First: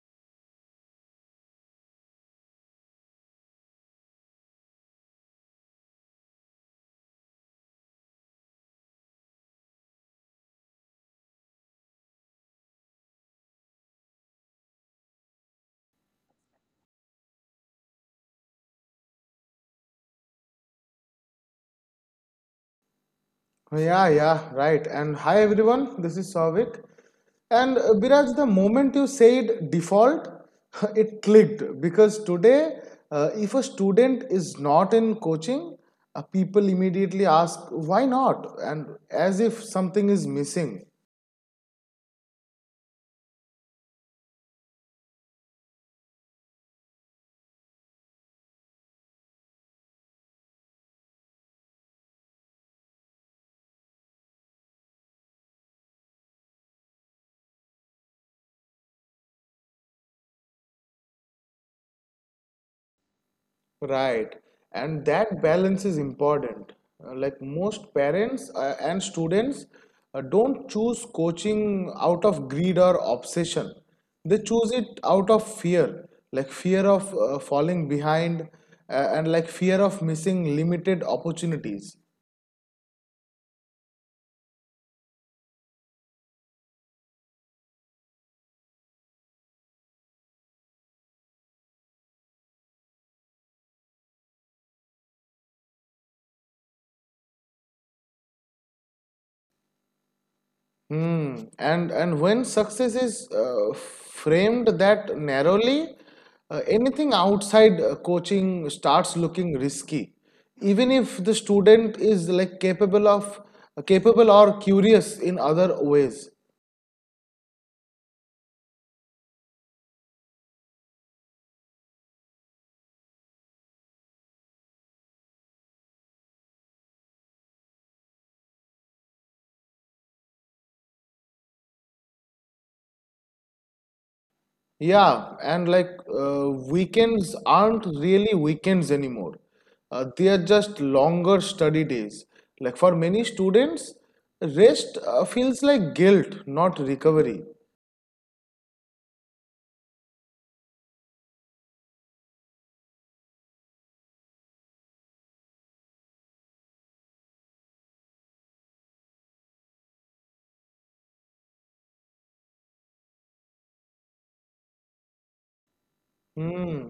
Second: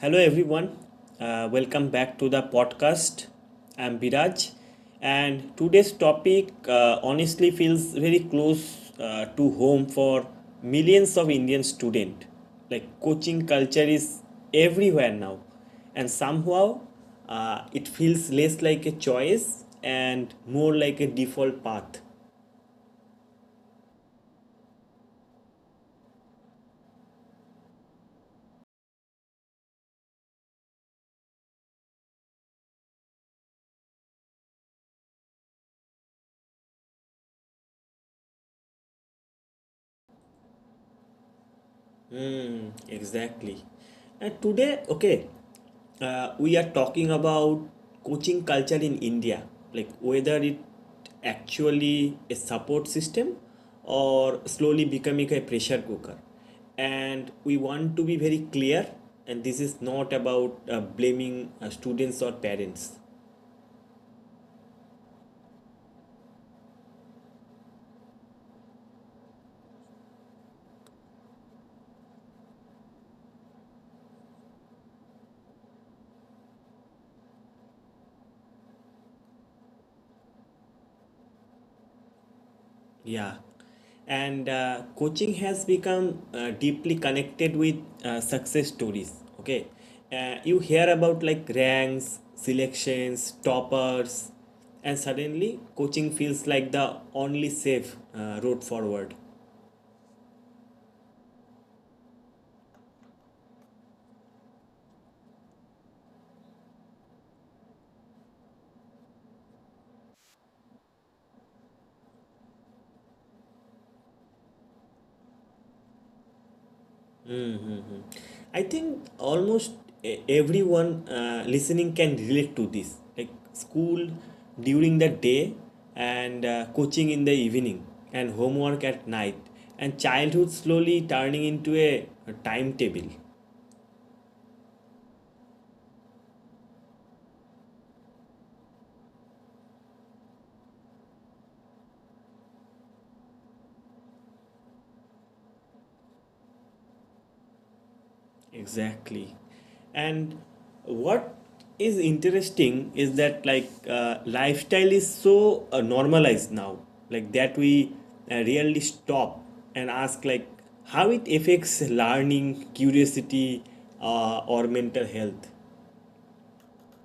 Hello, everyone. Welcome back to the podcast. I'm Biraj, and today's topic honestly feels very close to home for millions of Indian students. Like coaching culture is everywhere now, and somehow it feels less like a choice and more like a default path. Yeah, yeah, right. And hi everyone, this is Savik. And Biraj, the moment you said default, it clicked because today, if a student is not in coaching, people immediately ask why not, and as if something is missing. Hmm, exactly. And today, okay, we are talking about coaching culture in India, like whether it actually a support system or slowly becoming a pressure cooker. And we want to be very clear, and this is not about blaming students or parents. Right, and that balance is important. Like most parents and students don't choose coaching out of greed or obsession. They choose it out of fear, like fear of falling behind and like fear of missing limited opportunities. Yeah. And coaching has become deeply connected with success stories. Okay. You hear about like ranks, selections, toppers, and suddenly coaching feels like the only safe road forward. Hmm. And when success is framed that narrowly, anything outside coaching starts looking risky. Even if the student is like capable or curious in other ways. I think almost everyone listening can relate to this, like school during the day and coaching in the evening and homework at night and childhood slowly turning into a timetable. Yeah, and like weekends aren't really weekends anymore. They are just longer study days. Like for many students, rest feels like guilt, not recovery. Exactly. And what is interesting is that like lifestyle is so normalized now, like that we really stop and ask like how it affects learning, curiosity, or mental health. Hmm.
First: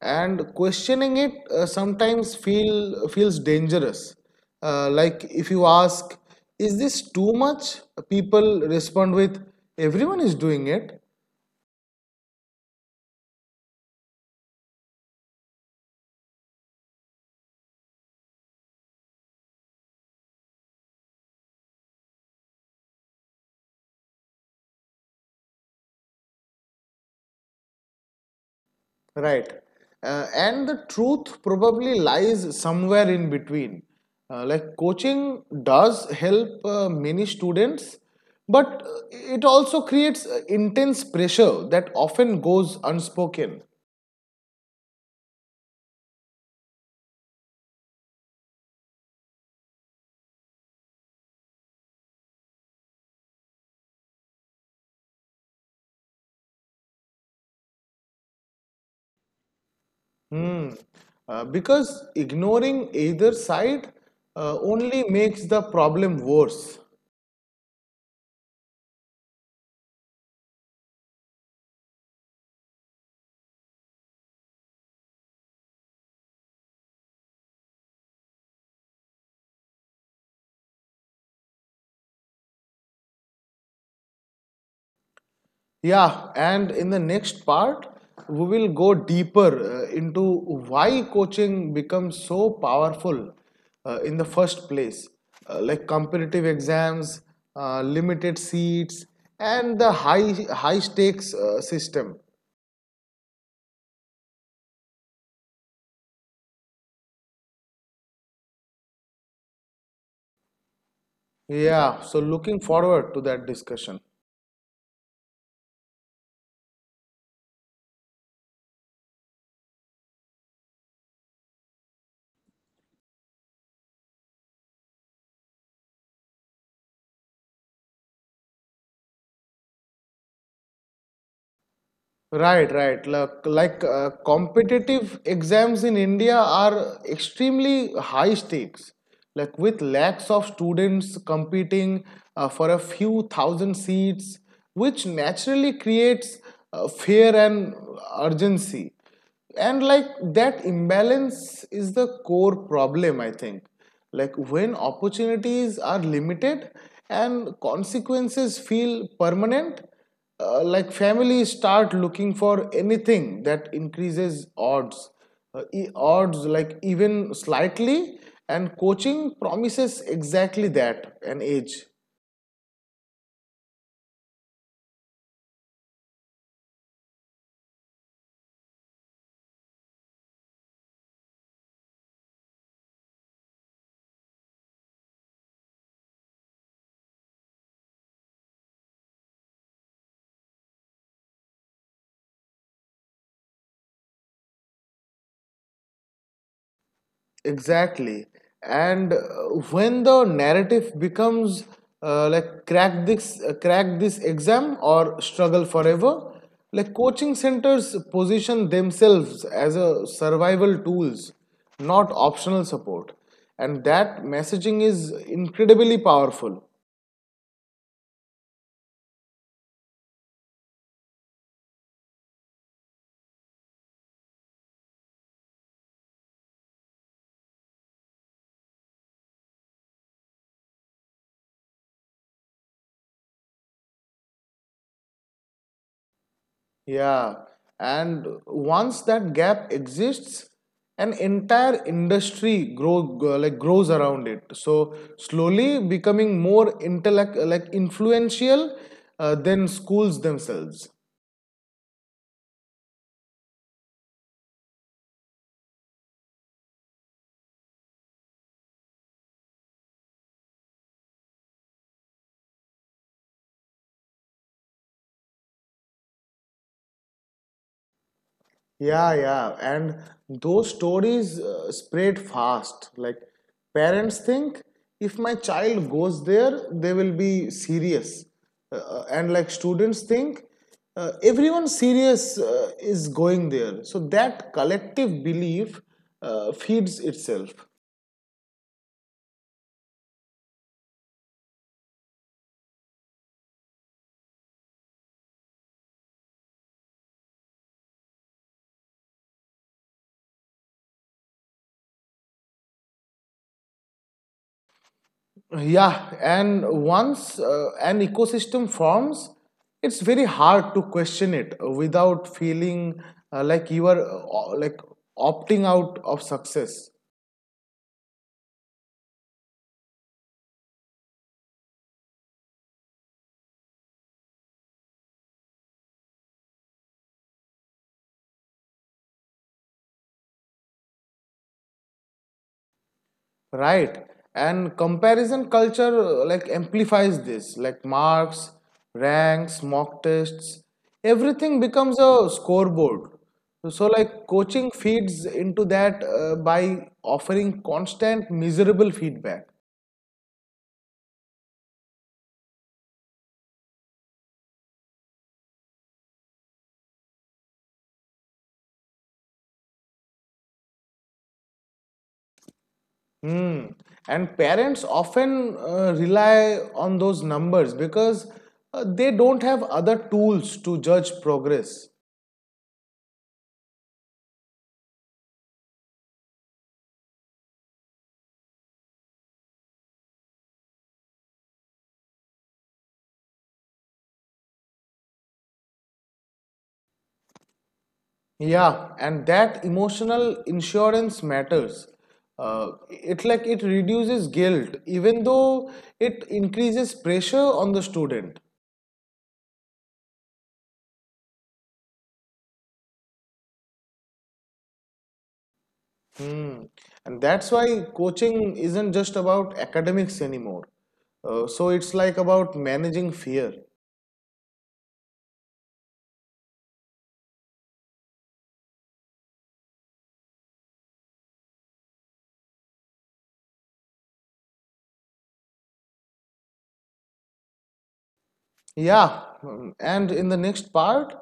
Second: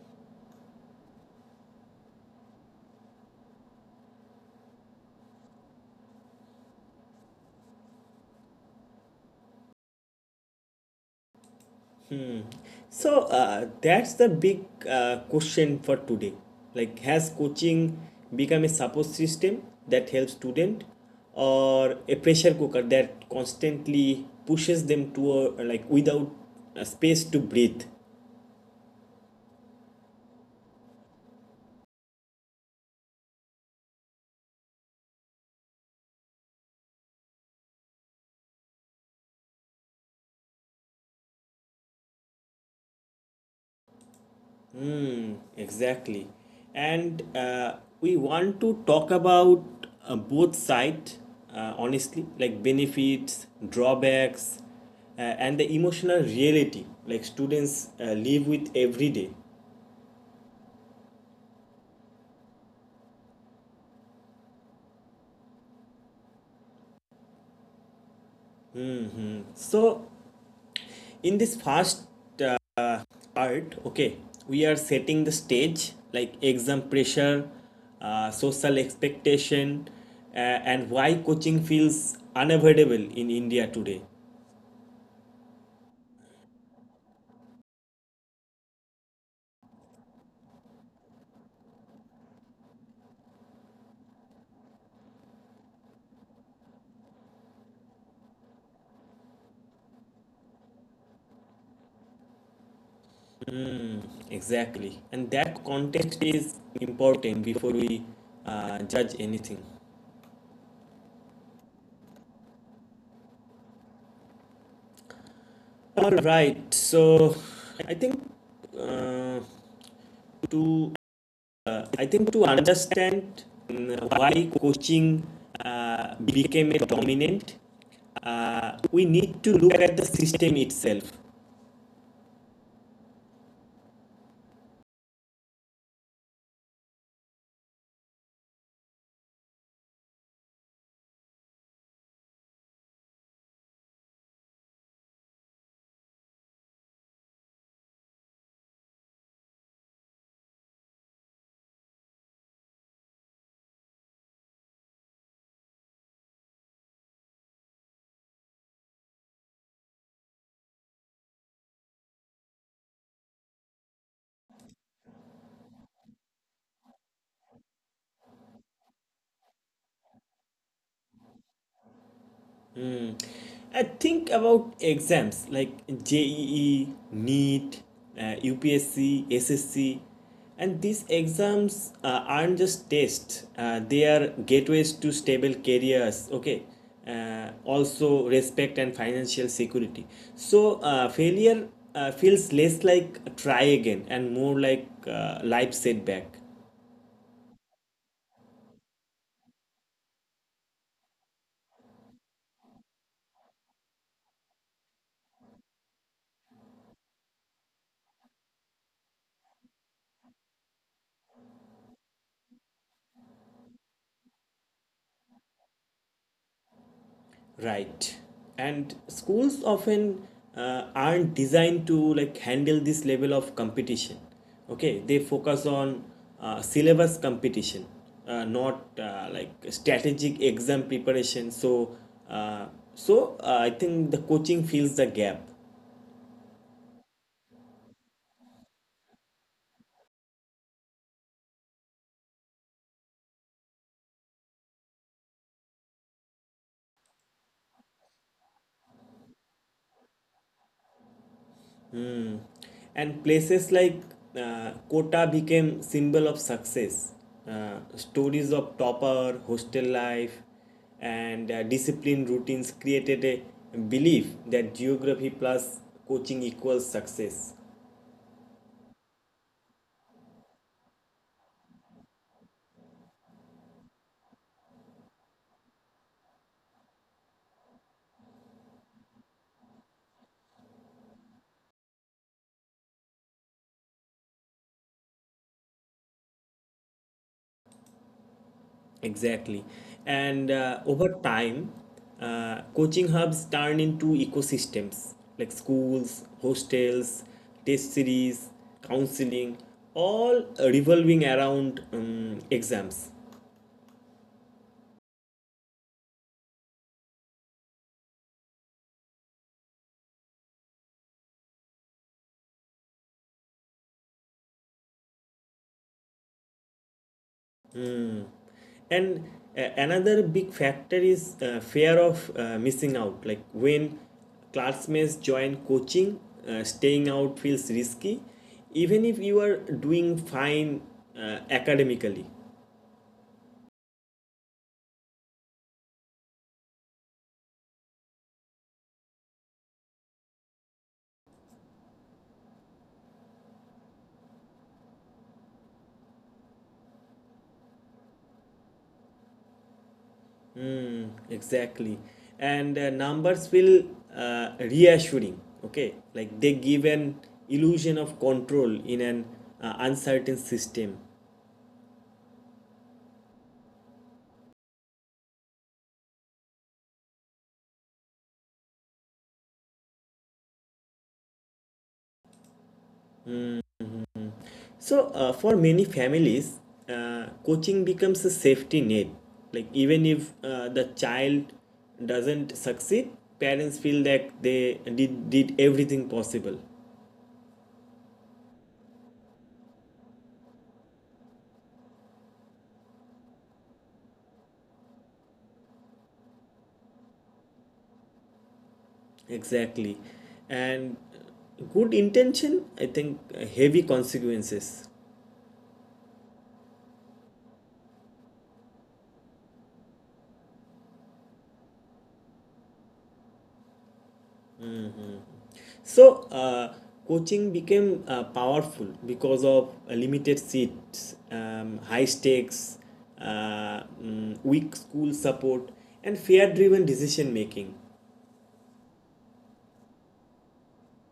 And questioning it sometimes feels dangerous. Like if you ask, "Is this too much?" People respond with, "Everyone is doing it, So that's the big question for today. Like, has coaching become a support system that helps student, or a pressure cooker that constantly pushes them to a, like without a space to breathe? right?" And the truth probably lies somewhere in between. Like coaching does help many students, but it also creates intense pressure that often goes unspoken. Exactly, and we want to talk about both sides honestly, like benefits, drawbacks, and the emotional reality like students live with every day. Hmm. Because ignoring either side only makes the problem worse. So, in this first uh, part, okay, we are setting the stage like exam pressure, social expectation, and why coaching feels unavoidable in India today. Yeah, and in the next part, we will go deeper into why coaching becomes so powerful in the first place, like competitive exams, limited seats, and the high stakes system. Exactly. And that context is important before we judge anything. Yeah, so looking forward to that discussion. All right. So, I think uh, to I think to understand why coaching became a dominant, we need to look at the system itself. Right, right. Like competitive exams in India are extremely high stakes. Like with lakhs of students competing for a few thousand seats, which naturally creates fear and urgency, and like that imbalance is the core problem, I think. Like when opportunities are limited and consequences feel permanent, like families start looking for anything that increases odds, odds like even slightly, and coaching promises exactly that, an edge. Mm. I think about exams like JEE, NEET, uh, UPSC, SSC, and these exams aren't just tests, they are gateways to stable careers. Okay. Also respect and financial security, so failure feels less like try again and more like life setback. Exactly. And when the narrative becomes like crack this exam or struggle forever, like coaching centers position themselves as a survival tools, not optional support. And that messaging is incredibly powerful. Right. And schools often aren't designed to like handle this level of competition. Okay, they focus on syllabus competition, not like strategic exam preparation. So, uh, so I think the coaching fills the gap. Yeah, and once that gap exists, an entire industry grows around it. So slowly becoming more intellect like influential than schools themselves. Hmm. And places like Kota became symbol of success. Stories of topper, hostel life, and disciplined routines created a belief that geography plus coaching equals success. Yeah, yeah. And those stories spread fast. Like parents think if my child goes there, they will be serious. And like students think everyone serious is going there. So that collective belief feeds itself. Exactly. And over time, coaching hubs turn into ecosystems like schools, hostels, test series, counseling, all revolving around exams. Yeah, and once an ecosystem forms, it's very hard to question it without feeling you are like opting out of success, And another big factor is fear of missing out. Like when classmates join coaching, staying out feels risky, even if you are doing fine academically. right? And comparison culture like amplifies this, like marks, ranks, mock tests, everything becomes a scoreboard. So, like coaching feeds into that by offering constant miserable feedback. Mm, exactly. And numbers feel reassuring, okay, like they give an illusion of control in an uncertain system. Hmm. And parents often rely on those numbers because they don't have other tools to judge progress. So for many families coaching becomes a safety net, like even if the child doesn't succeed, parents feel that they did everything possible. Yeah, and that emotional insurance matters. It like it reduces guilt, even though it increases pressure on the student. Exactly, and good intention, I think, heavy consequences. Hmm. And that's why coaching isn't just about academics anymore. So it's like about managing fear. So, coaching became powerful because of limited seats, high stakes, weak school support, and fear driven decision making. Yeah, and in the next part,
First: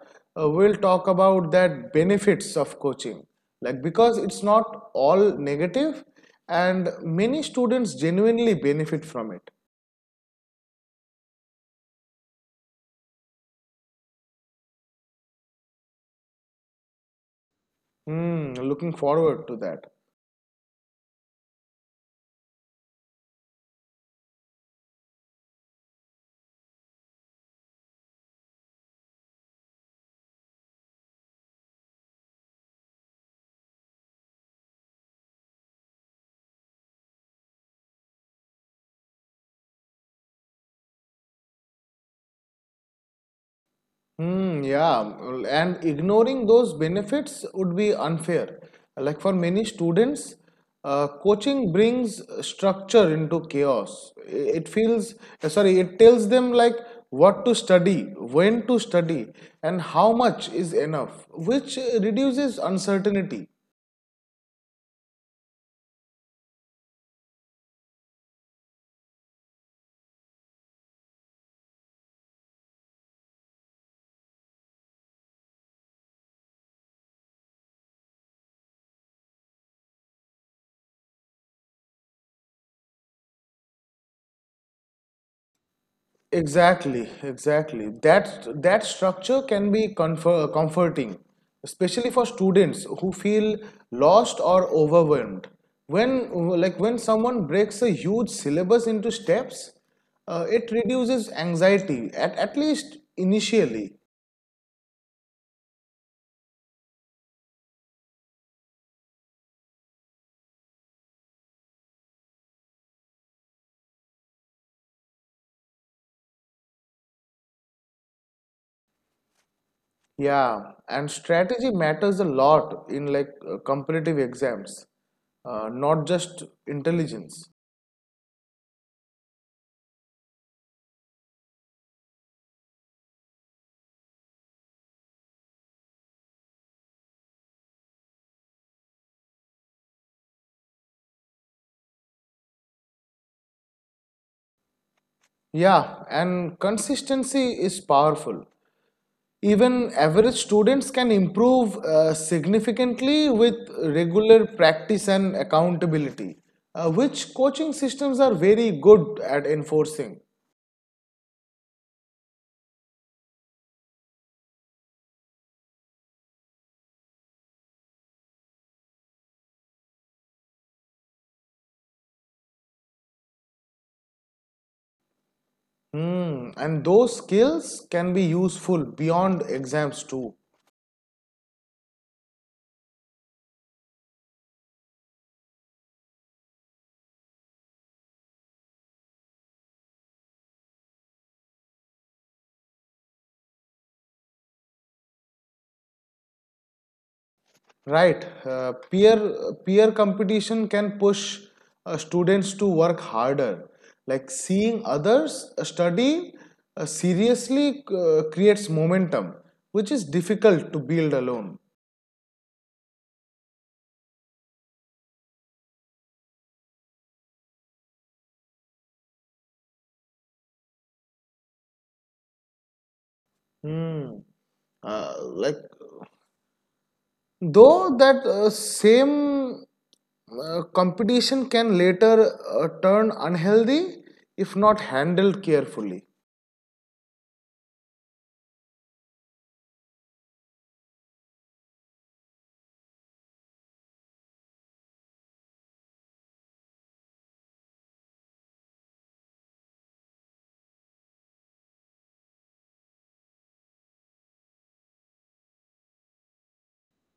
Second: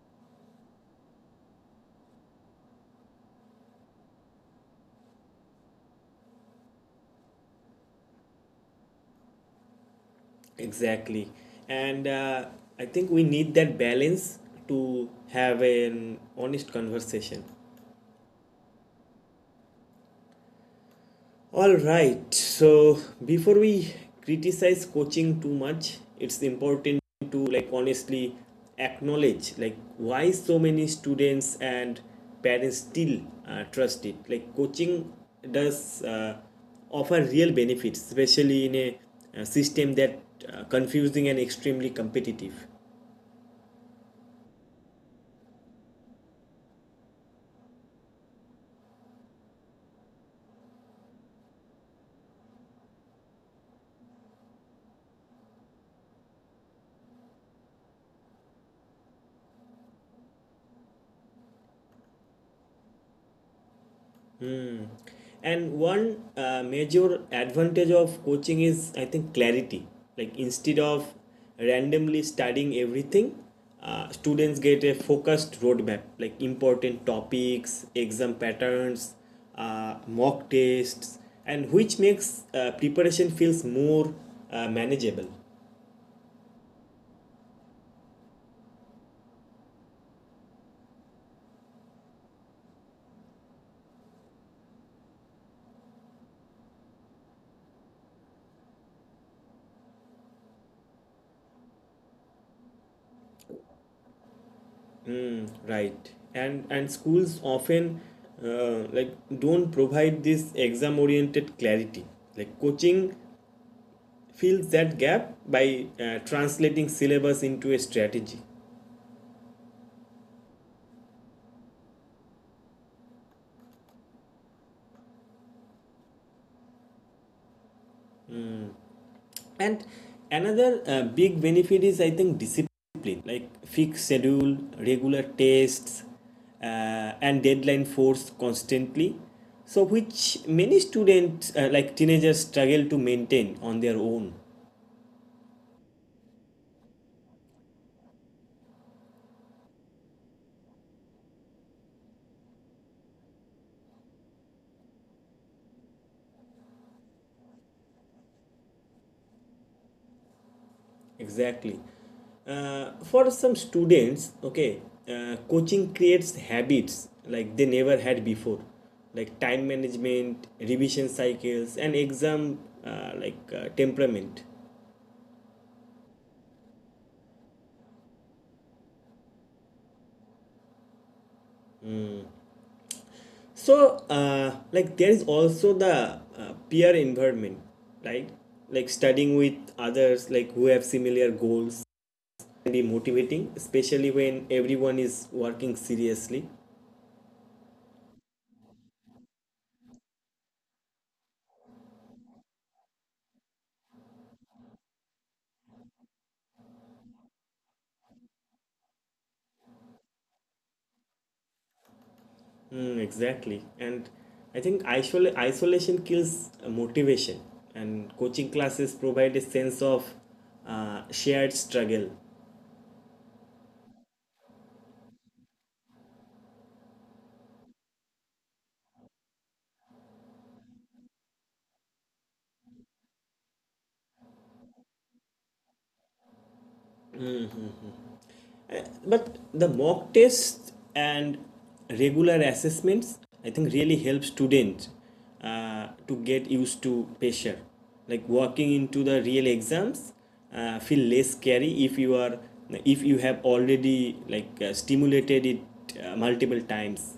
we'll talk about that benefits of coaching. Like because it's not all negative, and many students genuinely benefit from it. Exactly. And I think we need that balance to have an honest conversation. Hmm, looking forward to that. All right, so before we criticize coaching too much, it's important to like honestly acknowledge like why so many students and parents still trust it. Like coaching does offer real benefits, especially in a, system that confusing and extremely competitive. Hmm. Yeah, well, and ignoring those benefits would be unfair. Like for many students, coaching brings structure into chaos. It feels, it tells them like what to study, when to study, and how much is enough, which reduces uncertainty. And one major advantage of coaching is, I think, clarity. Like instead of randomly studying everything, students get a focused roadmap, like important topics, exam patterns, mock tests, and which makes preparation feels more manageable, Exactly, exactly. That structure can be comforting, especially for students who feel lost or overwhelmed. When when someone breaks a huge syllabus into steps, it reduces anxiety at least initially. right? And schools often like don't provide this exam oriented clarity. Like coaching fills that gap by translating syllabus into a strategy. Yeah, and strategy matters a lot in like competitive exams, not just intelligence. And another big benefit is, I think, discipline, like fixed schedule, regular tests, uh, and deadline force constantly. So, which many students, like teenagers, struggle to maintain on their own. Yeah, and consistency is powerful. Even average students can improve significantly with regular practice and accountability, which coaching systems are very good at enforcing. Exactly. For some students, okay, coaching creates habits like they never had before, like time management, revision cycles, and exam temperament. Hmm, and those skills can be useful beyond exams too. So, like there is also the peer environment, right? Like studying with others, like who have similar goals, can be motivating, especially when everyone is working seriously. Right, peer competition can push students to work harder. Like seeing others study seriously creates momentum, which is difficult to build alone. Mm, exactly. And I think isolation kills motivation, and coaching classes provide a sense of shared struggle. Hmm. Like though that same competition can later turn unhealthy if not handled carefully. Uh, But the mock tests and regular assessments, I think, really help students to get used to pressure. Like walking into the real exams, feel less scary if you have already like stimulated it multiple times.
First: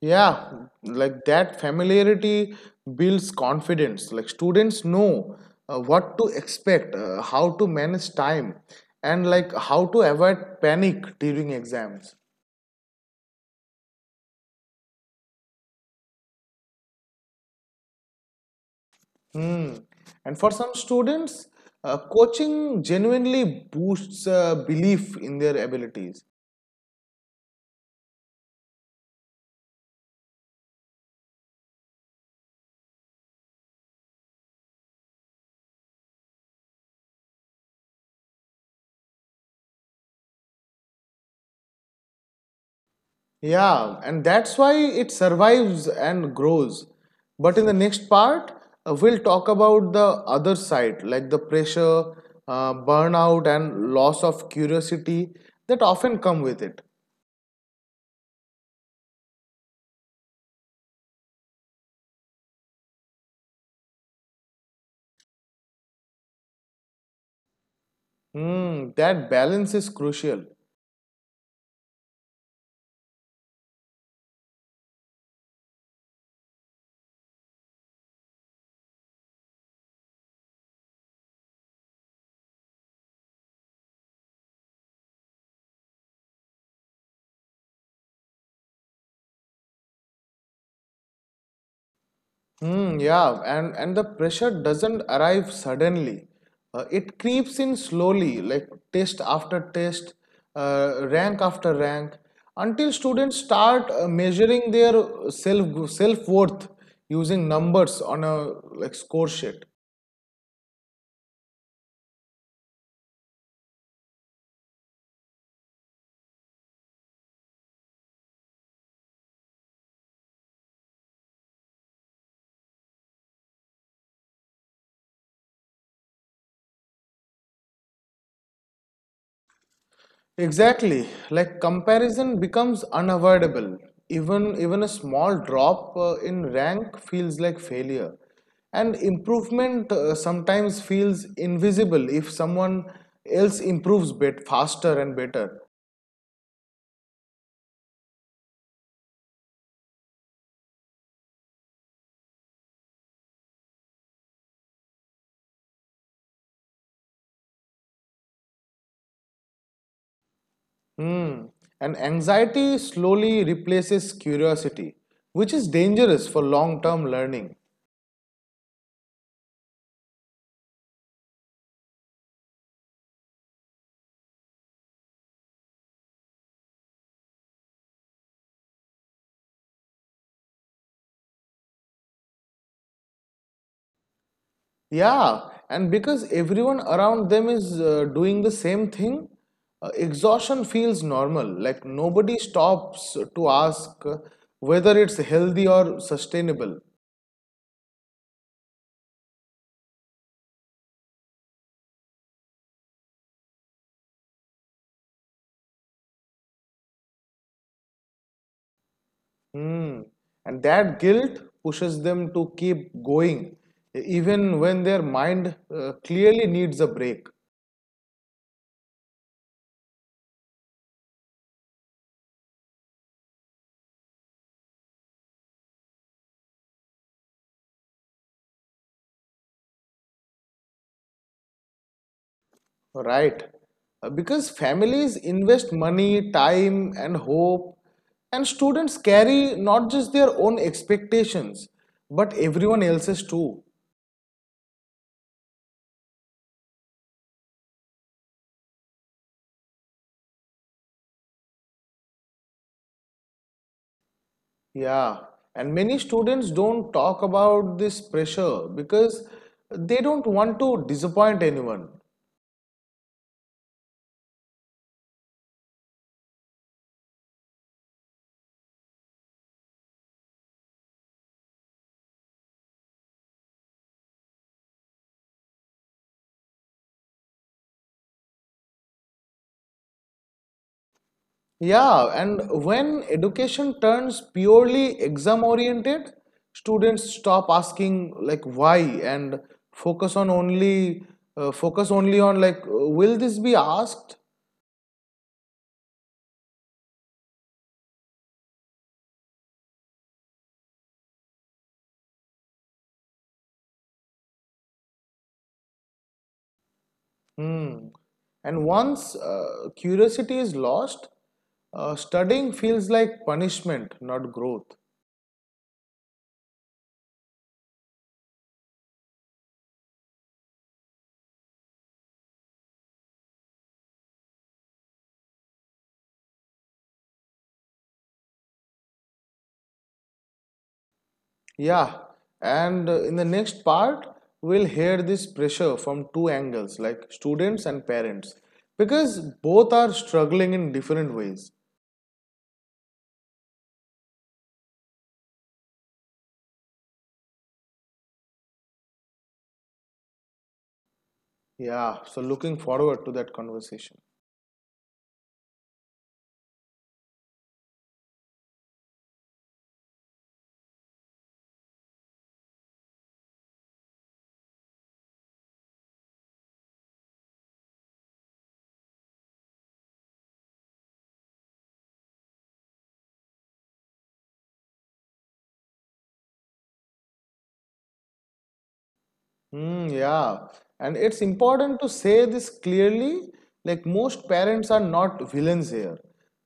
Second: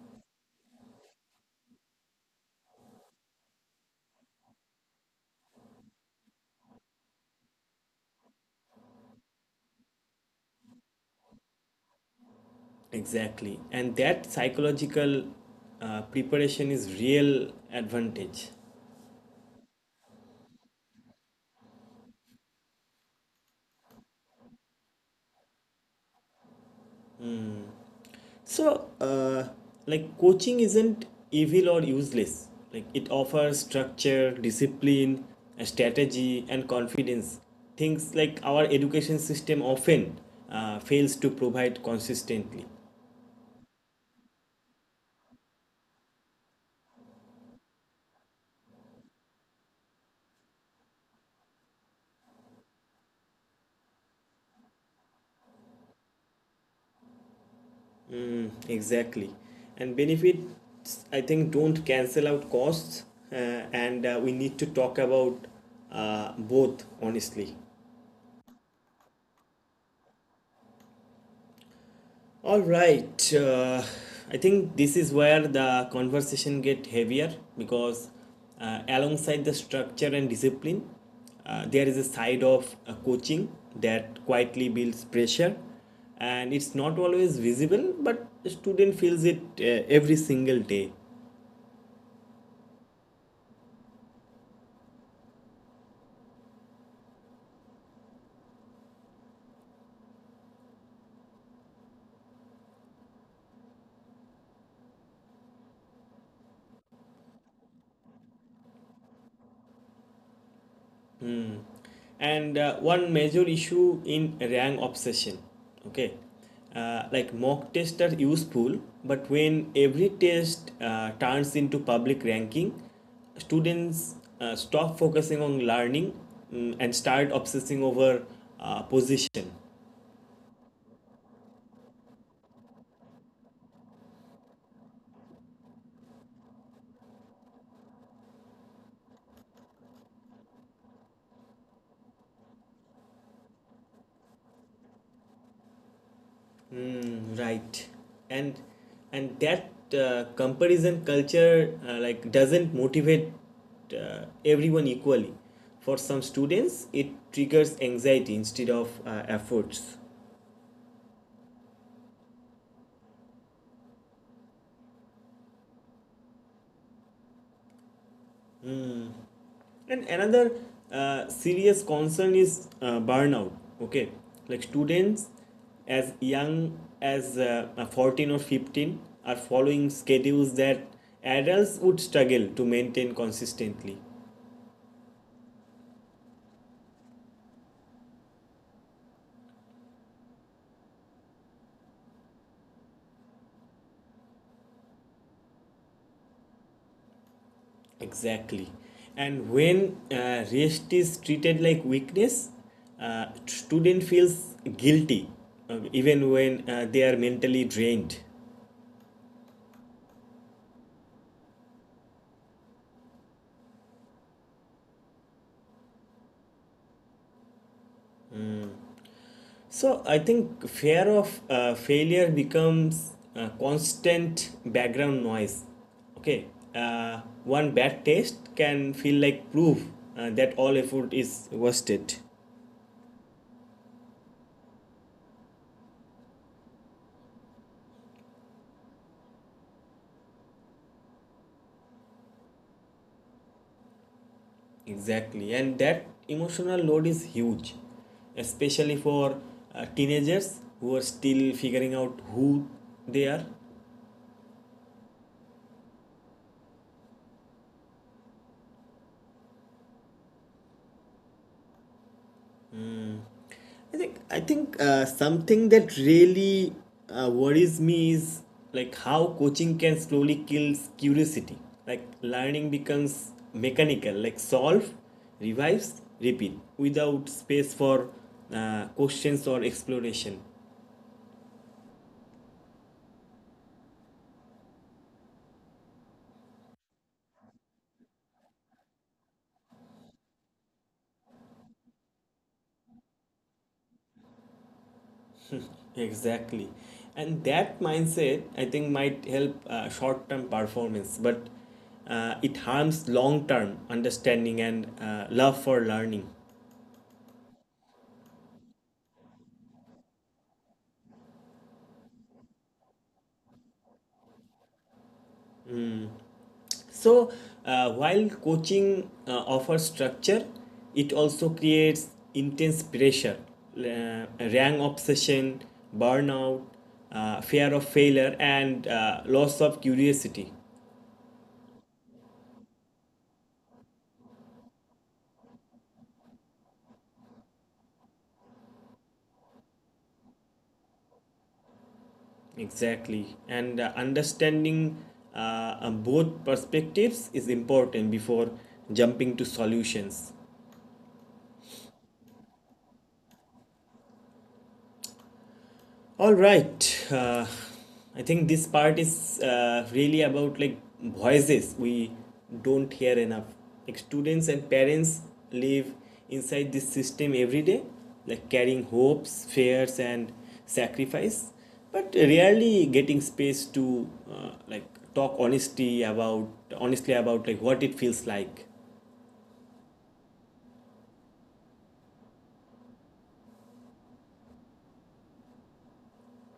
Yeah, like that familiarity builds confidence. Like students know what to expect, how to manage time, and like how to avoid panic during exams. Exactly. And that psychological preparation is real advantage. Hmm. And for some students, coaching genuinely boosts belief in their abilities. So, like coaching isn't evil or useless. Like it offers structure, discipline, a strategy, and confidence. Things like our education system often fails to provide consistently. Yeah, and that's why it survives and grows. But in the next part, we'll talk about the other side, like the pressure, burnout, and loss of curiosity that often come with it. Exactly. And benefits, I think, don't cancel out costs. Uh, and we need to talk about both honestly. Hmm, that balance is crucial. All right. I think this is where the conversation get heavier because alongside the structure and discipline, there is a side of coaching that quietly builds pressure, and it's not always visible, but the student feels it every single day. Yeah, and the pressure doesn't arrive suddenly. It creeps in slowly, like test after test, rank after rank, until students start measuring their self worth using numbers on a like score sheet. And one major issue in rank obsession, okay, like mock tests are useful, but when every test turns into public ranking, students stop focusing on learning, and start obsessing over position. Exactly. Like comparison becomes unavoidable. Even a small drop in rank feels like failure. And improvement sometimes feels invisible if someone else improves bit faster and better. Mm, right. And that comparison culture like doesn't motivate everyone equally. For some students, it triggers anxiety instead of efforts. Hmm. And anxiety slowly replaces curiosity, which is dangerous for long-term learning. And another serious concern is burnout. Okay, like students as young as 14 or 15 are following schedules that adults would struggle to maintain consistently. Yeah, and because everyone around them is doing the same thing, exhaustion feels normal. Like nobody stops to ask whether it's healthy or sustainable. Exactly. And when rest is treated like weakness, student feels guilty even when they are mentally drained. Hmm. And that guilt pushes them to keep going, even when their mind clearly needs a break. So I think fear of failure becomes constant background noise. Okay, one bad test can feel like proof that all effort is wasted. Right. Because families invest money, time, and hope, and students carry not just their own expectations, but everyone else's too. Exactly, and that emotional load is huge, especially for teenagers who are still figuring out who they are. Yeah. And many students don't talk about this pressure because they don't want to disappoint anyone. I think something that really worries me is like how coaching can slowly kill curiosity. Like learning becomes mechanical, like solve, revise, repeat, without space for questions or exploration. Yeah, and when education turns purely exam oriented, students stop asking like why and focus on only focus only on like will this be asked? Exactly. And that mindset, I think, might help short term performance, but it harms long term understanding and love for learning. Hmm. And once curiosity is lost, studying feels like punishment, not growth. So, while coaching offers structure, it also creates intense pressure, rank obsession, burnout, fear of failure, and loss of curiosity. Yeah, and in the next part, we'll hear this pressure from two angles like students and parents because both are struggling in different ways. Exactly. And understanding both perspectives is important before jumping to solutions. Yeah, so looking forward to that conversation. All right. I think this part is really about like voices we don't hear enough. Like students and parents live inside this system every day, like carrying hopes, fears, and sacrifice, but rarely getting space to like talk honesty about honestly about like what it feels like. Hmm. Yeah, and it's important to say this clearly like most parents are not villains here.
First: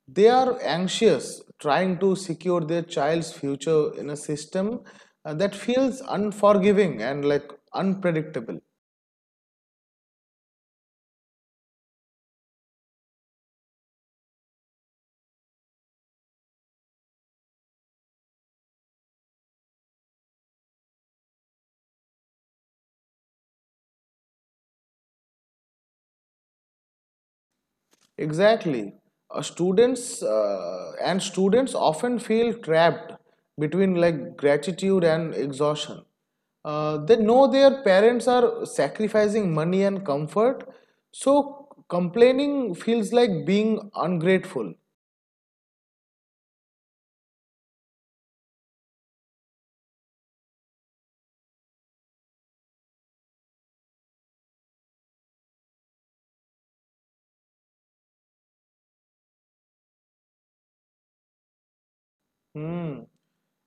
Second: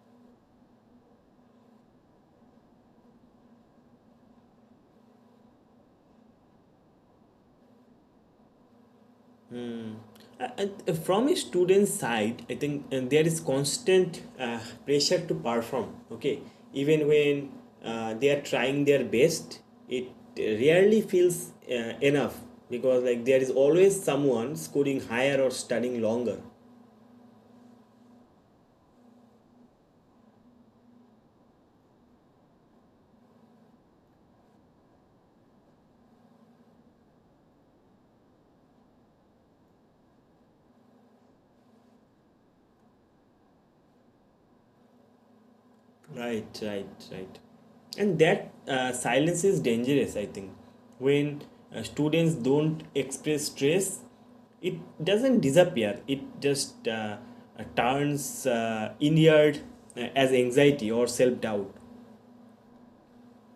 They are anxious trying to secure their child's future in a system that feels unforgiving and like unpredictable. From a student's side, I think there is constant uh, pressure to perform, okay, even when they are trying their best, it rarely feels enough because like there is always someone scoring higher or studying longer. Exactly. Students often feel trapped between like gratitude and exhaustion. They know their parents are sacrificing money and comfort, so complaining feels like being ungrateful. Right. And that silence is dangerous, I think. When students don't express stress, it doesn't disappear, it just turns inward as anxiety or self doubt. Hmm.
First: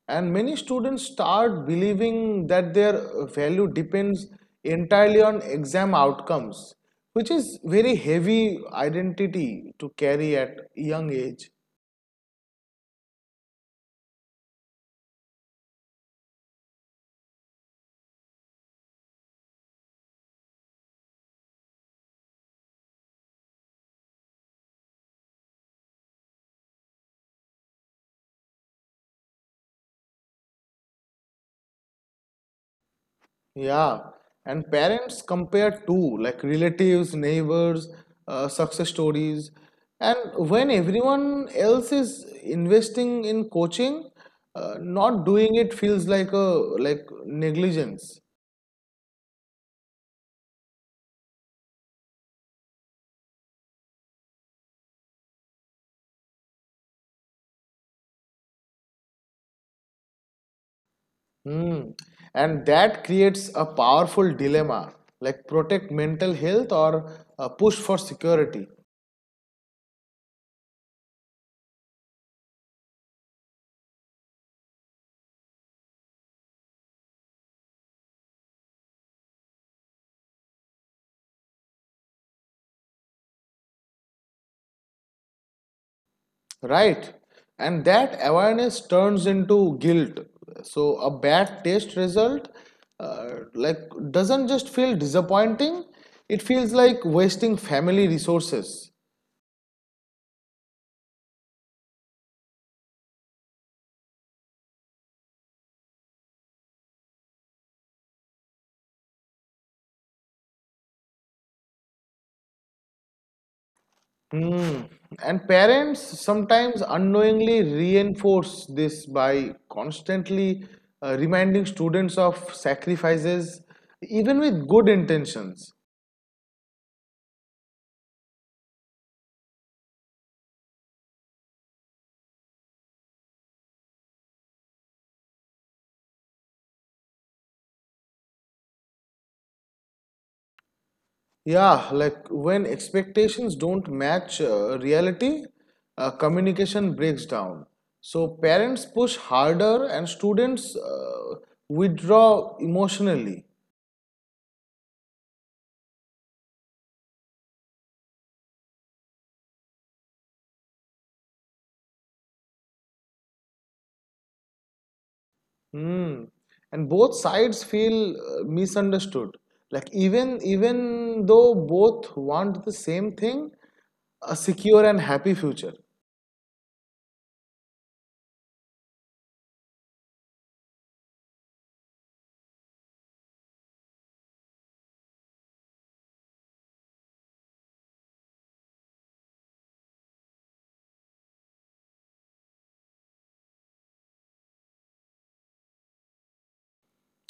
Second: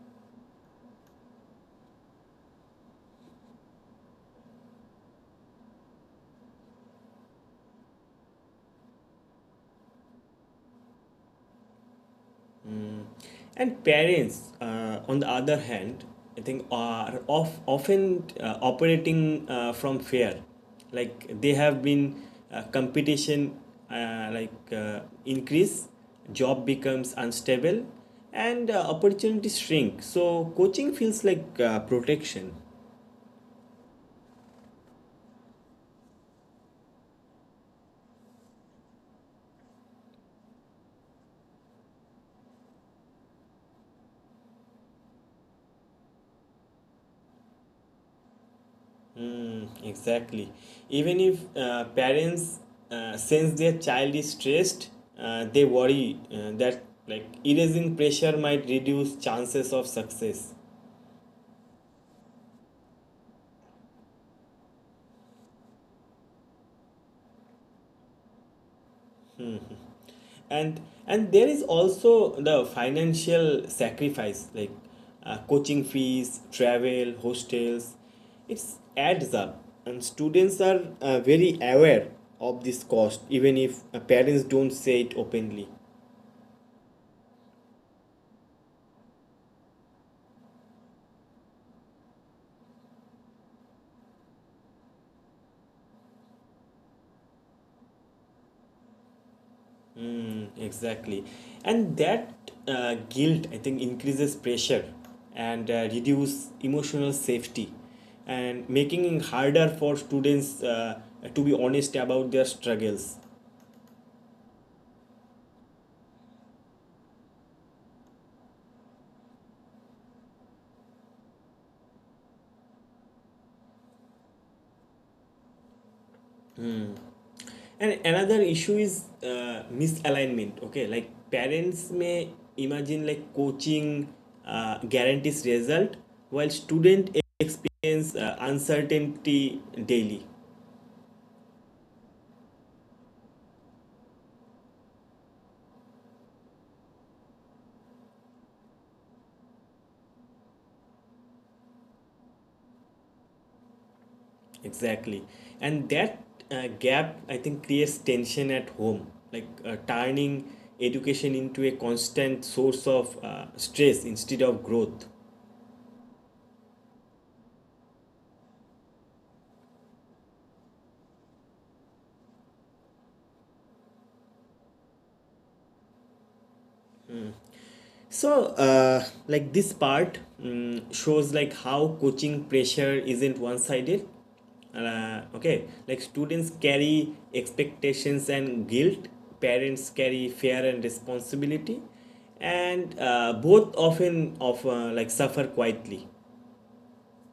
And many students start believing that their value depends entirely on exam outcomes, which is very heavy identity to carry at young age. And parents, on the other hand, I think are often operating from fear. Like they have been competition increase, job becomes unstable, and opportunities shrink. So coaching feels like protection. Yeah, and parents compare too, like relatives, neighbors, success stories. And when everyone else is investing in coaching, not doing it feels like a like negligence. Mm, exactly. Even if parents sense their child is stressed, they worry that like erasing pressure might reduce chances of success. Hmm. And that creates a powerful dilemma, like protect mental health or push for security. And there is also the financial sacrifice, like coaching fees, travel, hostels. It adds up, and students are very aware of this cost, even if parents don't say it openly. Right. And that awareness turns into guilt. So a bad taste result uh, like doesn't just feel disappointing, it feels like wasting family resources. Mm, exactly. And that guilt, I think, increases pressure and reduce emotional safety and making it harder for students to be honest about their struggles. Hmm. And parents sometimes unknowingly reinforce this by constantly reminding students of sacrifices, even with good intentions. Hmm. And another issue is misalignment. Okay, like parents may imagine like coaching guarantees result while student experience uncertainty daily. Yeah, like when expectations don't match reality, communication breaks down. So parents push harder and students withdraw emotionally. Exactly. And that gap, I think, creates tension at home, like turning education into a constant source of stress instead of growth. Hmm. And both sides feel misunderstood. Like even though both want the same thing, a secure and happy future. So, like this part shows like how coaching pressure isn't one-sided. Okay, like students carry expectations and guilt, parents carry fear and responsibility, and both often of like suffer quietly.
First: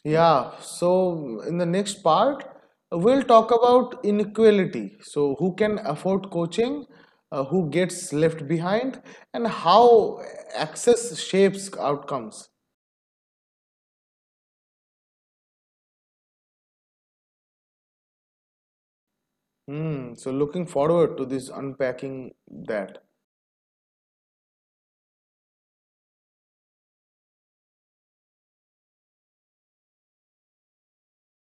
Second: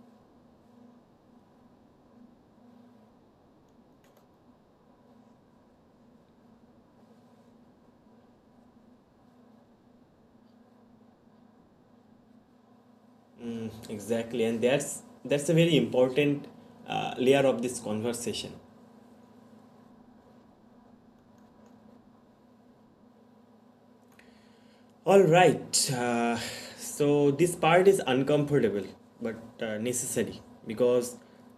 Yeah, so in the next part, we'll talk about inequality. So, who can afford coaching, who gets left behind, and how access shapes outcomes. Exactly, and that's a very important layer of this conversation. Hmm, so, looking forward to this unpacking that. All right. So this part is uncomfortable but necessary because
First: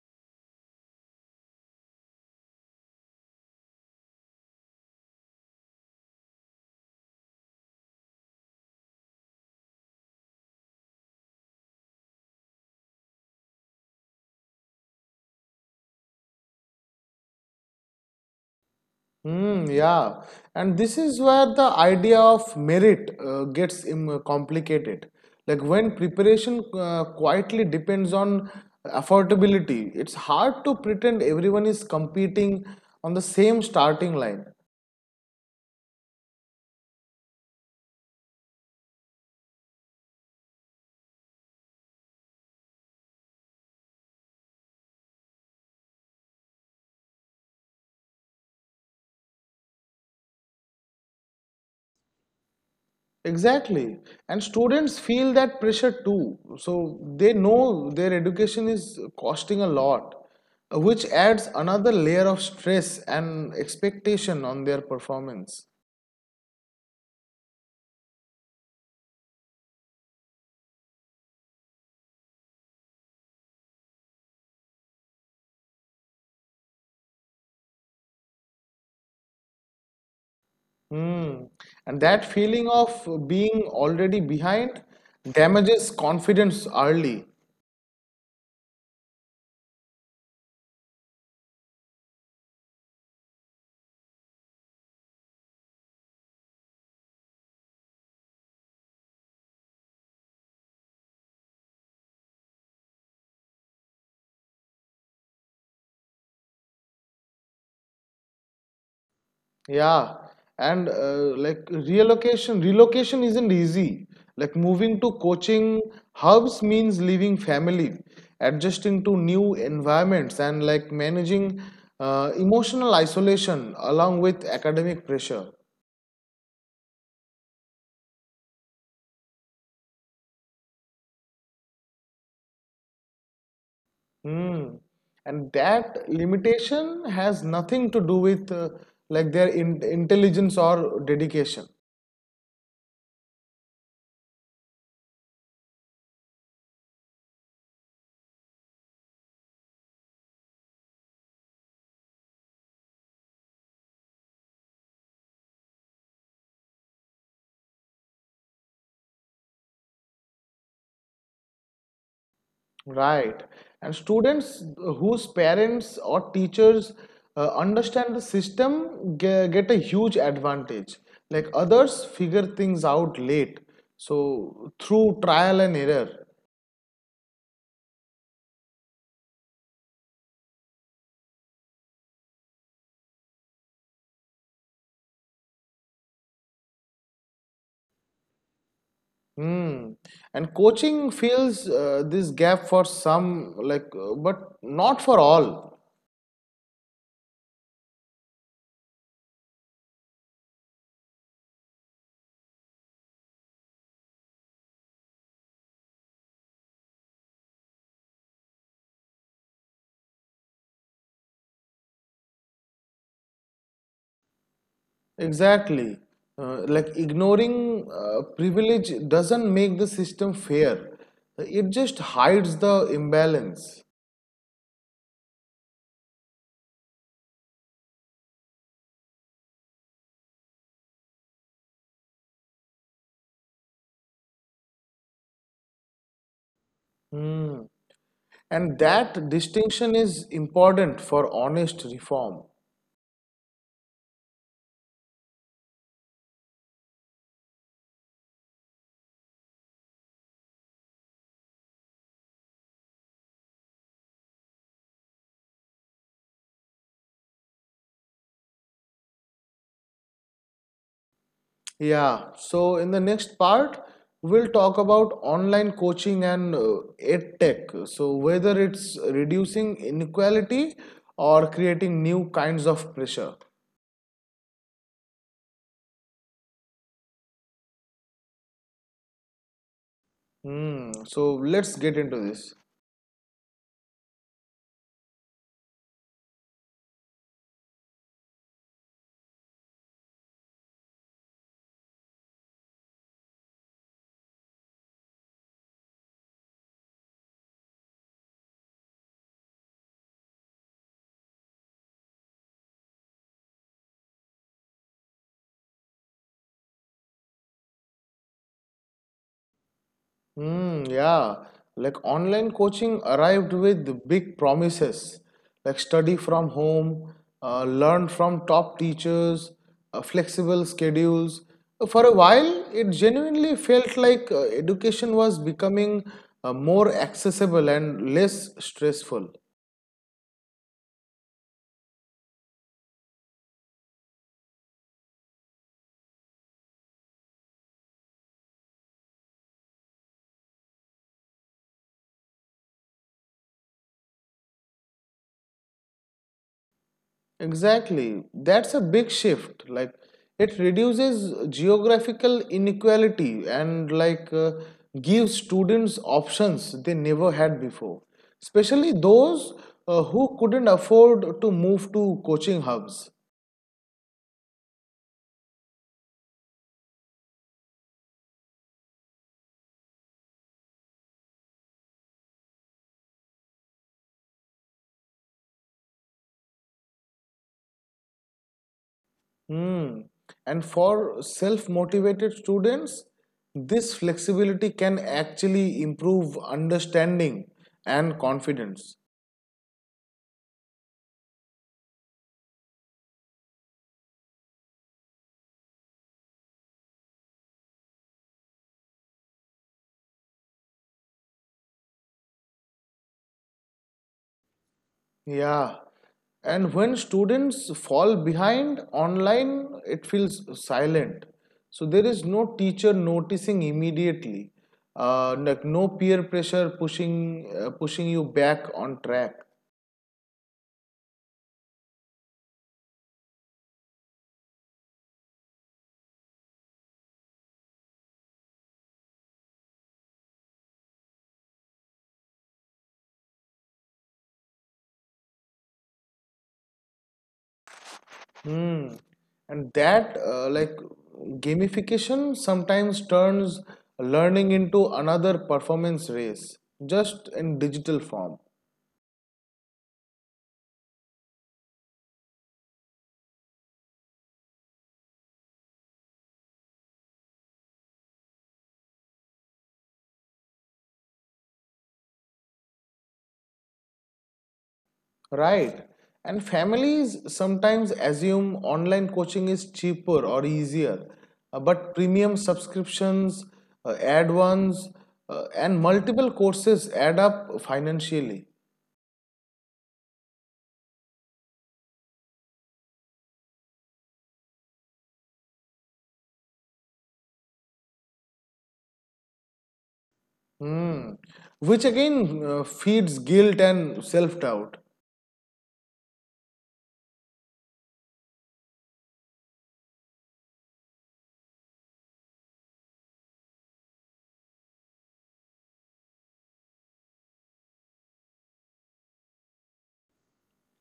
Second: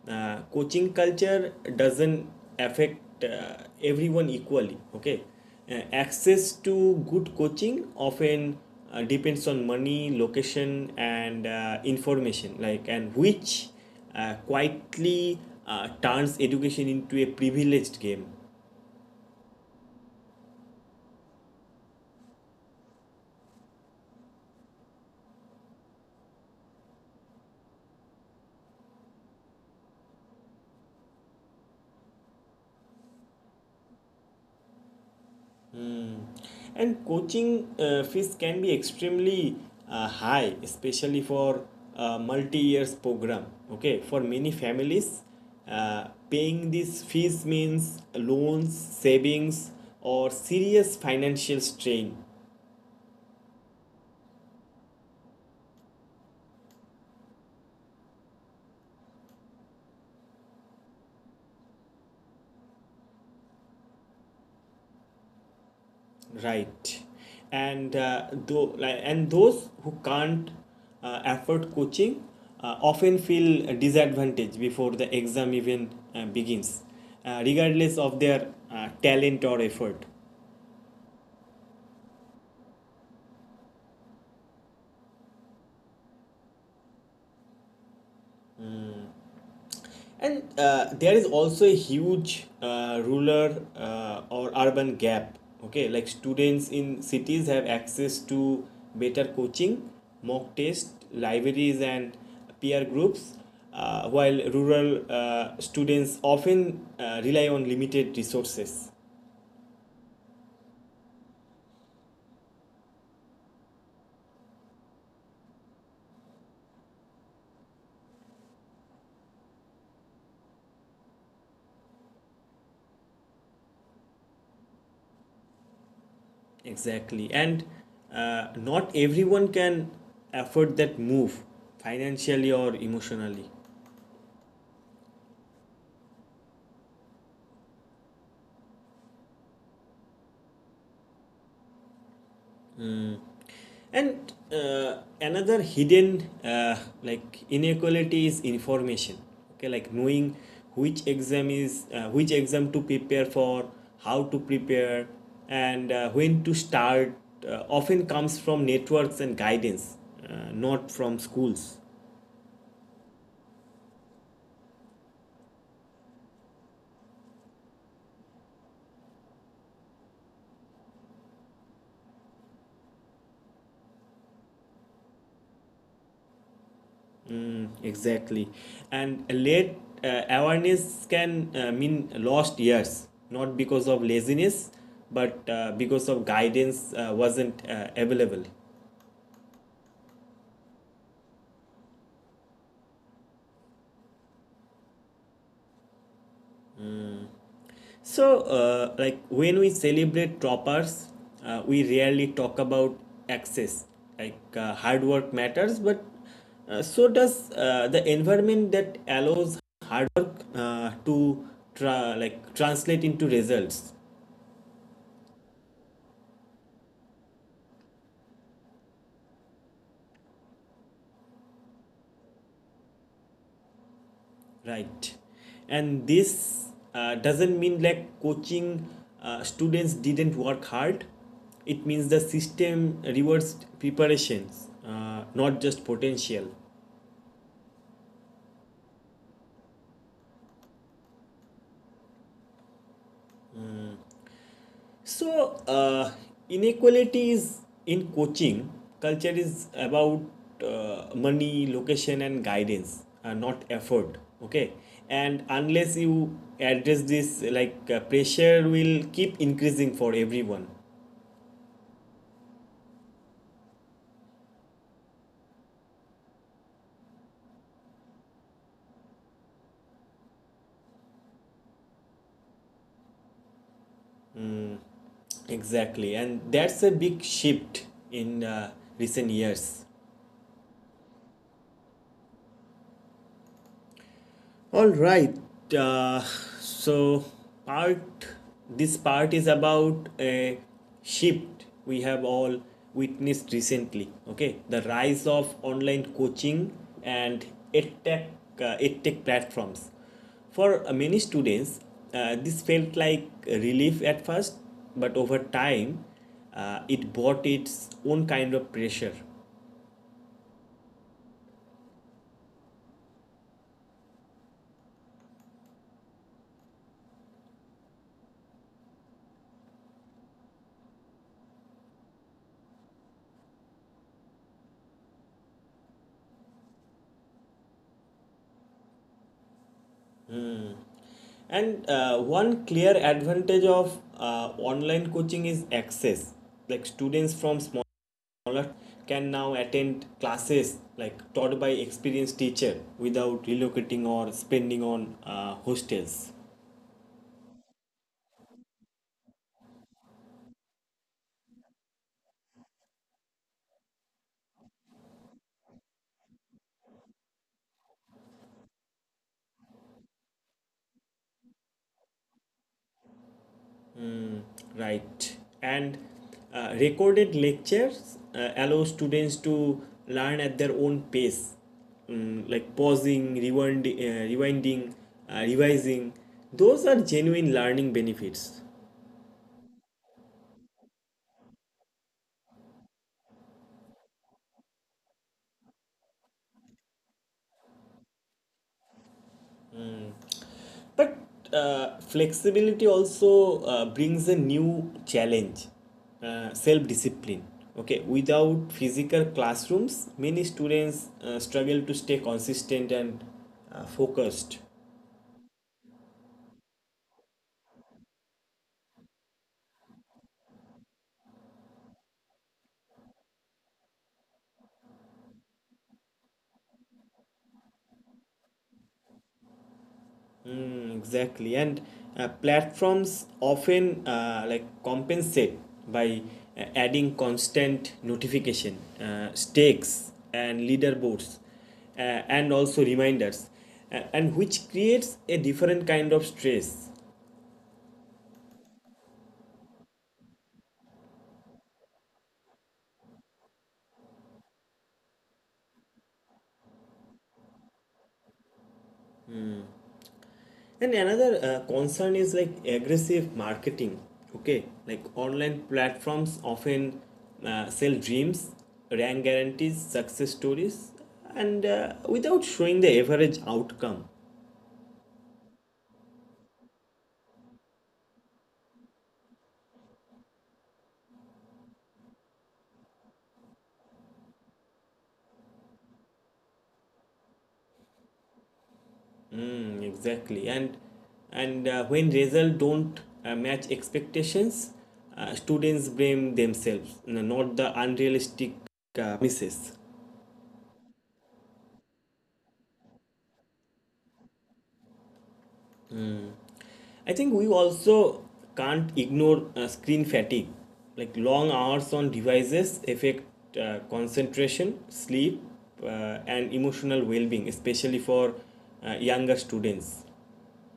coaching culture doesn't affect everyone equally. Okay. Access to good coaching often depends on money, location, and information. Like and which quietly turns education into a privileged game. Hmm. Yeah, and this is where the idea of merit gets complicated. Like when preparation quietly depends on affordability, it's hard to pretend everyone is competing on the same starting line. Mm. And coaching fees can be extremely high, especially for multi years program. Okay, for many families, paying these fees means loans, savings, or serious financial strain. Exactly, and students feel that pressure too. So they know their education is costing a lot, which adds another layer of stress and expectation on their performance. Right, and though like and those who can't afford coaching often feel disadvantaged before the exam even begins, regardless of their talent or effort. Hmm, and that feeling of being already behind damages confidence early. And there is also a huge rural or urban gap. Okay, like students in cities have access to better coaching, mock tests, libraries, and peer groups, while rural students often rely on limited resources. Yeah. And relocation isn't easy. Like moving to coaching hubs means leaving family, adjusting to new environments, and like managing emotional isolation along with academic pressure. Exactly. And not everyone can afford that move financially or emotionally. Hmm, and that limitation has nothing to do with like their in intelligence or dedication, And another hidden like inequality is information. Okay, like knowing which exam to prepare for, how to prepare, and when to start, often comes from networks and guidance, not from schools. right? And students whose parents or teachers understand the system get a huge advantage. Like others figure things out late, so through trial and error. Exactly, and late awareness can mean lost years, not because of laziness, but because of guidance wasn't available. Hmm, and coaching fills this gap for some, like, but not for all. So, like when we celebrate toppers, we rarely talk about access. Like hard work matters, but so does the environment that allows hard work to translate into results, Exactly. Like ignoring privilege doesn't make the system fair. It just hides the imbalance. right? And this doesn't mean like coaching students didn't work hard. It means the system rewards preparations, not just potential. Hmm. And that distinction is important for honest reform. So, inequality is in coaching culture is about money, location, and guidance, not effort. Okay, and unless you address this, like pressure will keep increasing for everyone. Yeah. So in the next part, we'll talk about online coaching and ed tech. So whether it's reducing inequality or creating new kinds of pressure. Exactly, and that's a big shift in recent years. Hmm. So let's get into this. All right. Uh, so part this part is about a shift we have all witnessed recently. Okay, the rise of online coaching and edtech edtech platforms. For many students, this felt like relief at first, but over time, it brought its own kind of pressure. Yeah, like online coaching arrived with big promises, like study from home, learn from top teachers, flexible schedules. For a while, it genuinely felt like education was becoming more accessible and less stressful. And one clear advantage of online coaching is access. Like students from smaller can now attend classes like taught by experienced teacher without relocating or spending on hostels, Exactly. That's a big shift. Like it reduces geographical inequality and like gives students options they never had before, especially those who couldn't afford to move to coaching hubs. right? And recorded lectures allow students to learn at their own pace, like pausing, rewinding, revising. Those are genuine learning benefits. Hmm. And for self-motivated students, this flexibility can actually improve understanding and confidence. But flexibility also brings a new challenge, self discipline. Okay, without physical classrooms, many students struggle to stay consistent and focused. Yeah. And when students fall behind online, it feels silent. So there is no teacher noticing immediately. Like no peer pressure pushing you back on track. Exactly, and platforms often like compensate by adding constant notification, stakes, and leaderboards, uh, and also reminders, and which creates a different kind of stress. Hmm. And that gamification sometimes turns learning into another performance race, just in digital form. And another concern is like aggressive marketing. Okay, like online platforms often sell dreams, rank guarantees, success stories, and without showing the average outcome. Right. And families sometimes assume online coaching is cheaper or easier, but premium subscriptions, add ons, and multiple courses add up financially. Exactly. And when results don't match expectations, students blame themselves, not the unrealistic misses. Hmm. Which again feeds guilt and self doubt. I think we also can't ignore screen fatigue. Like long hours on devices affect concentration, sleep, and emotional well-being, especially for younger students.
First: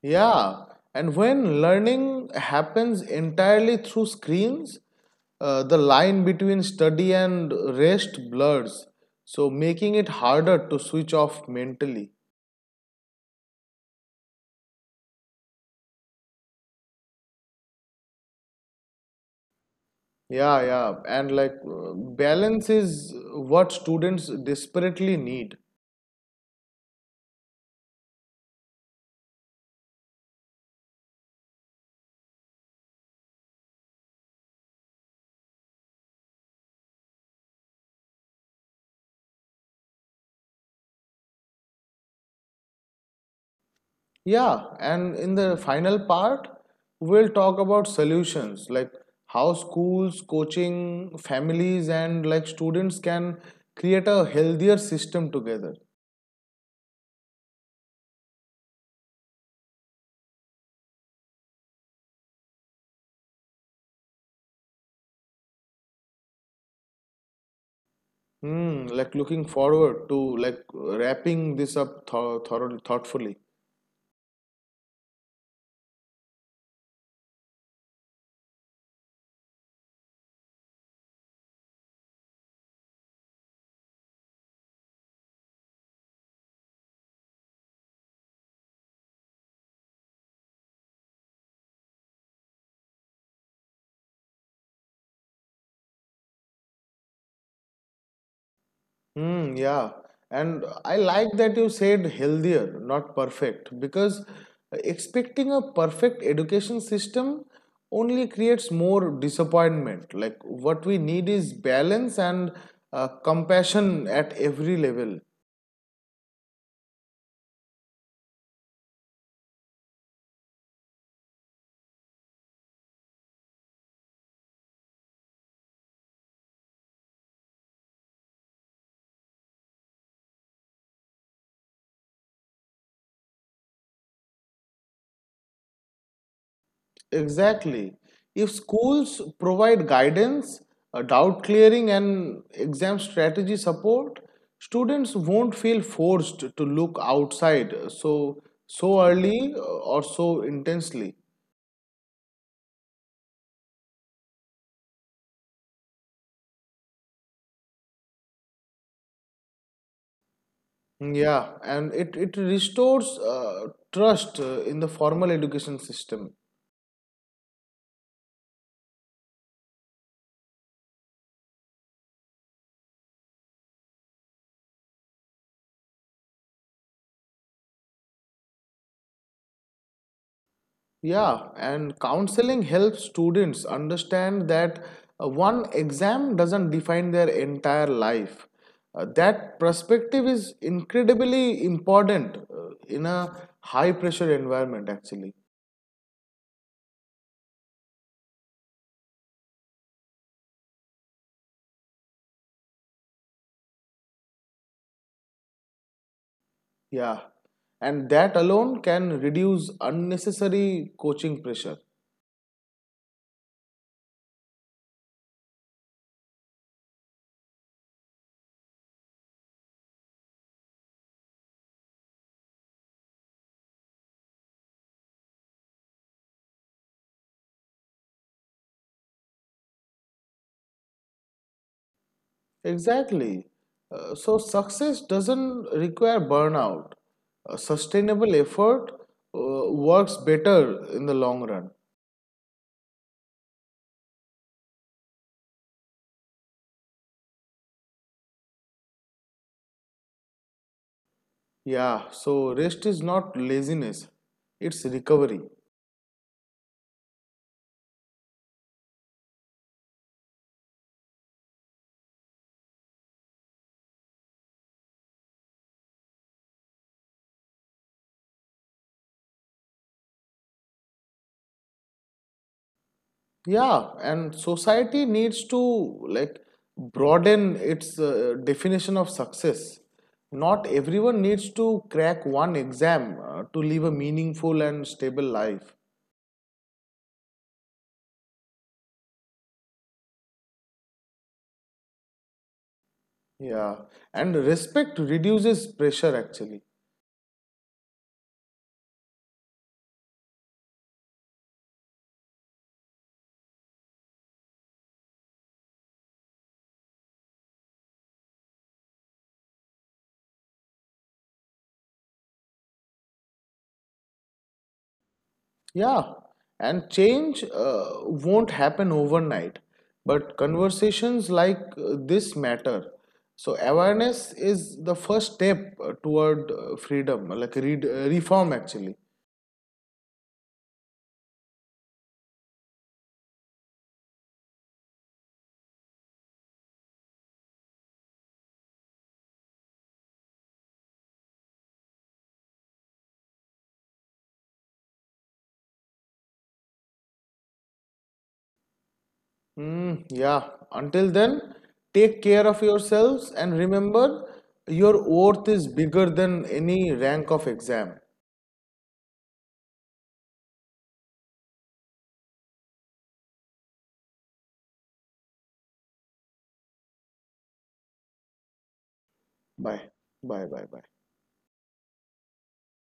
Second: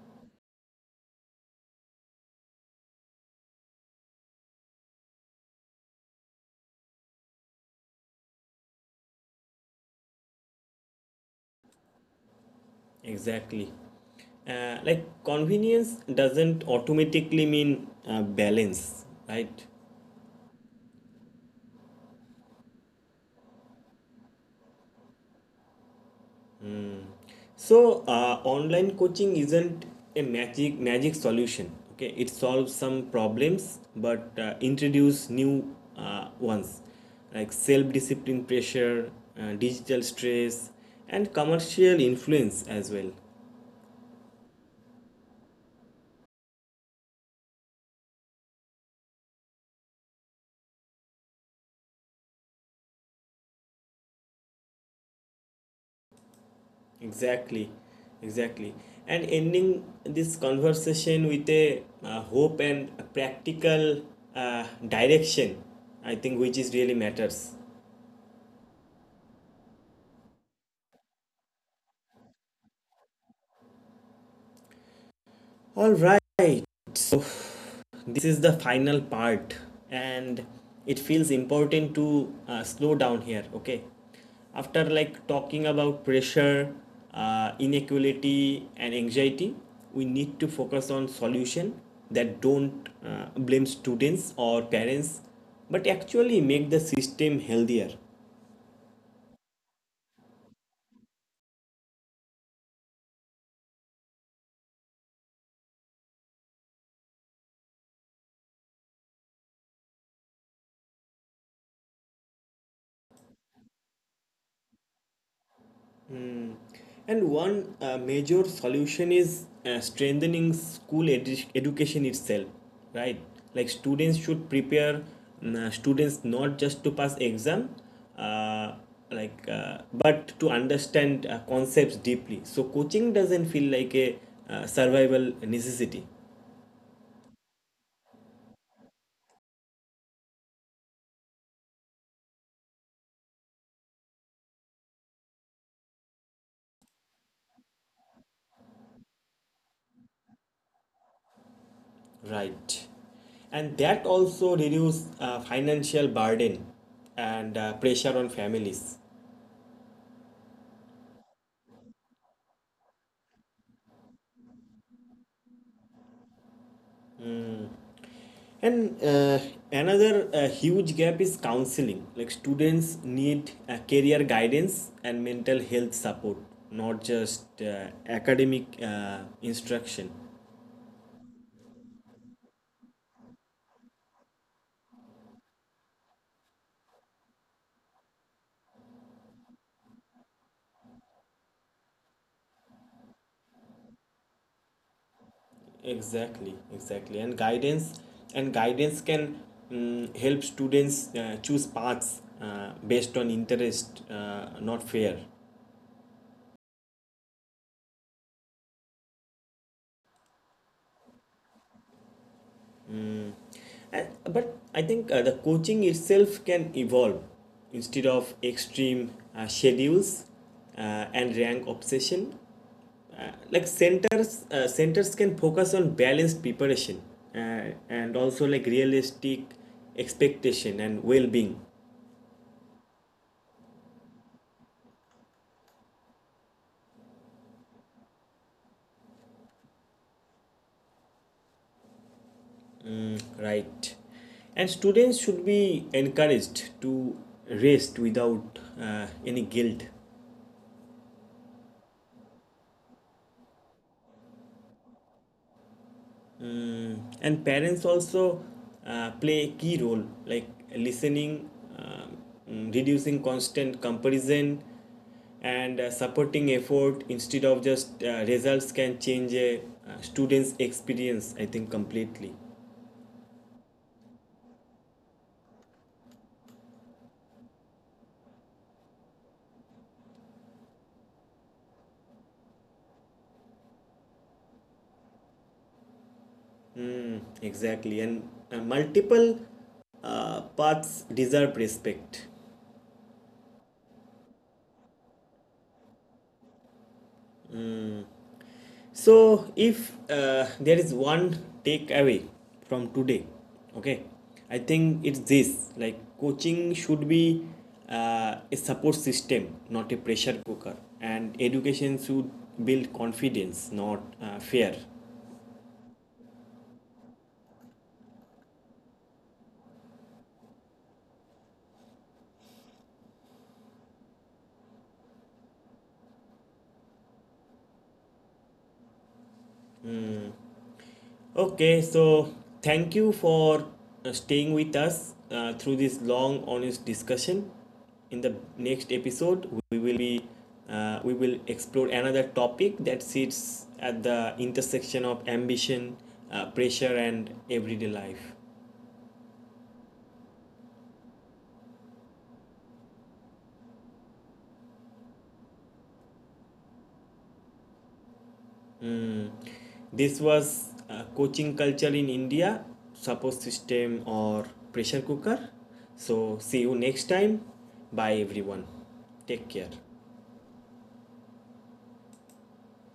Yeah, and when learning happens entirely through screens, the line between study and rest blurs, so making it harder to switch off mentally. Exactly. Like convenience doesn't automatically mean balance, right? Yeah, yeah, and like balance is what students desperately need. So online coaching isn't a magic solution. Okay, it solves some problems but introduce new ones like self-discipline pressure, digital stress, and commercial influence as well. Yeah, and in the final part, we'll talk about solutions like how schools, coaching, families, and like students can create a healthier system together. Exactly, exactly. And ending this conversation with a hope and a practical direction, I think, which is really matters. Hmm, like looking forward to like wrapping this up thor thor thoughtfully. All right, so this is the final part, and it feels important to slow down here, okay? After like talking about pressure, inequality, and anxiety, we need to focus on solution that don't blame students or parents, but actually make the system healthier. Hmm, yeah. And I like that you said healthier, not perfect, because expecting a perfect education system only creates more disappointment. Like what we need is balance and compassion at every level. And one major solution is strengthening school education itself, right? Like students should prepare mm, students not just to pass exam, uh, like but to understand concepts deeply. So coaching doesn't feel like a survival necessity, Exactly. If schools provide guidance, doubt clearing, and exam strategy support, students won't feel forced to look outside so early or so intensely. right? And that also reduce financial burden and pressure on families. Yeah, and it restores trust in the formal education system. And another huge gap is counseling. Like students need career guidance and mental health support, not just academic instruction. Yeah, and counseling helps students understand that one exam doesn't define their entire life. That perspective is incredibly important in a high pressure environment, actually. Exactly. And guidance can, help students choose paths based on interest, not fear. Yeah, and that alone can reduce unnecessary coaching pressure. But I think the coaching itself can evolve instead of extreme schedules uh, and rank obsession. Like centers can focus on balanced preparation uh, and also like realistic expectation and well-being, Exactly. So, success doesn't require burnout. A sustainable effort works better in the long run. right? And students should be encouraged to rest without any guilt. Yeah, so rest is not laziness, it's recovery. And parents also play a key role like listening, um, reducing constant comparison and supporting effort instead of just results can change a student's experience, I think, completely. Yeah, and society needs to like broaden its definition of success. Not everyone needs to crack one exam to live a meaningful and stable life. Exactly, and multiple paths deserve respect. Yeah, and respect reduces pressure actually. So, if there is one takeaway from today, okay, I think it's this, like coaching should be a support system, not a pressure cooker, and education should build confidence, not fear. Yeah, and change won't happen overnight, but conversations like this matter. So awareness is the first step toward freedom, like reform actually. Okay, so thank you for staying with us through this long, honest discussion. In the next episode, we will explore another topic that sits at the intersection of ambition, pressure, and everyday life. Yeah, until then, take care of yourselves and remember your worth is bigger than any rank of exam. Hmm. This was coaching culture in India, support system or pressure cooker. So see you next time. Bye everyone. Take care. Bye. Bye, bye, bye.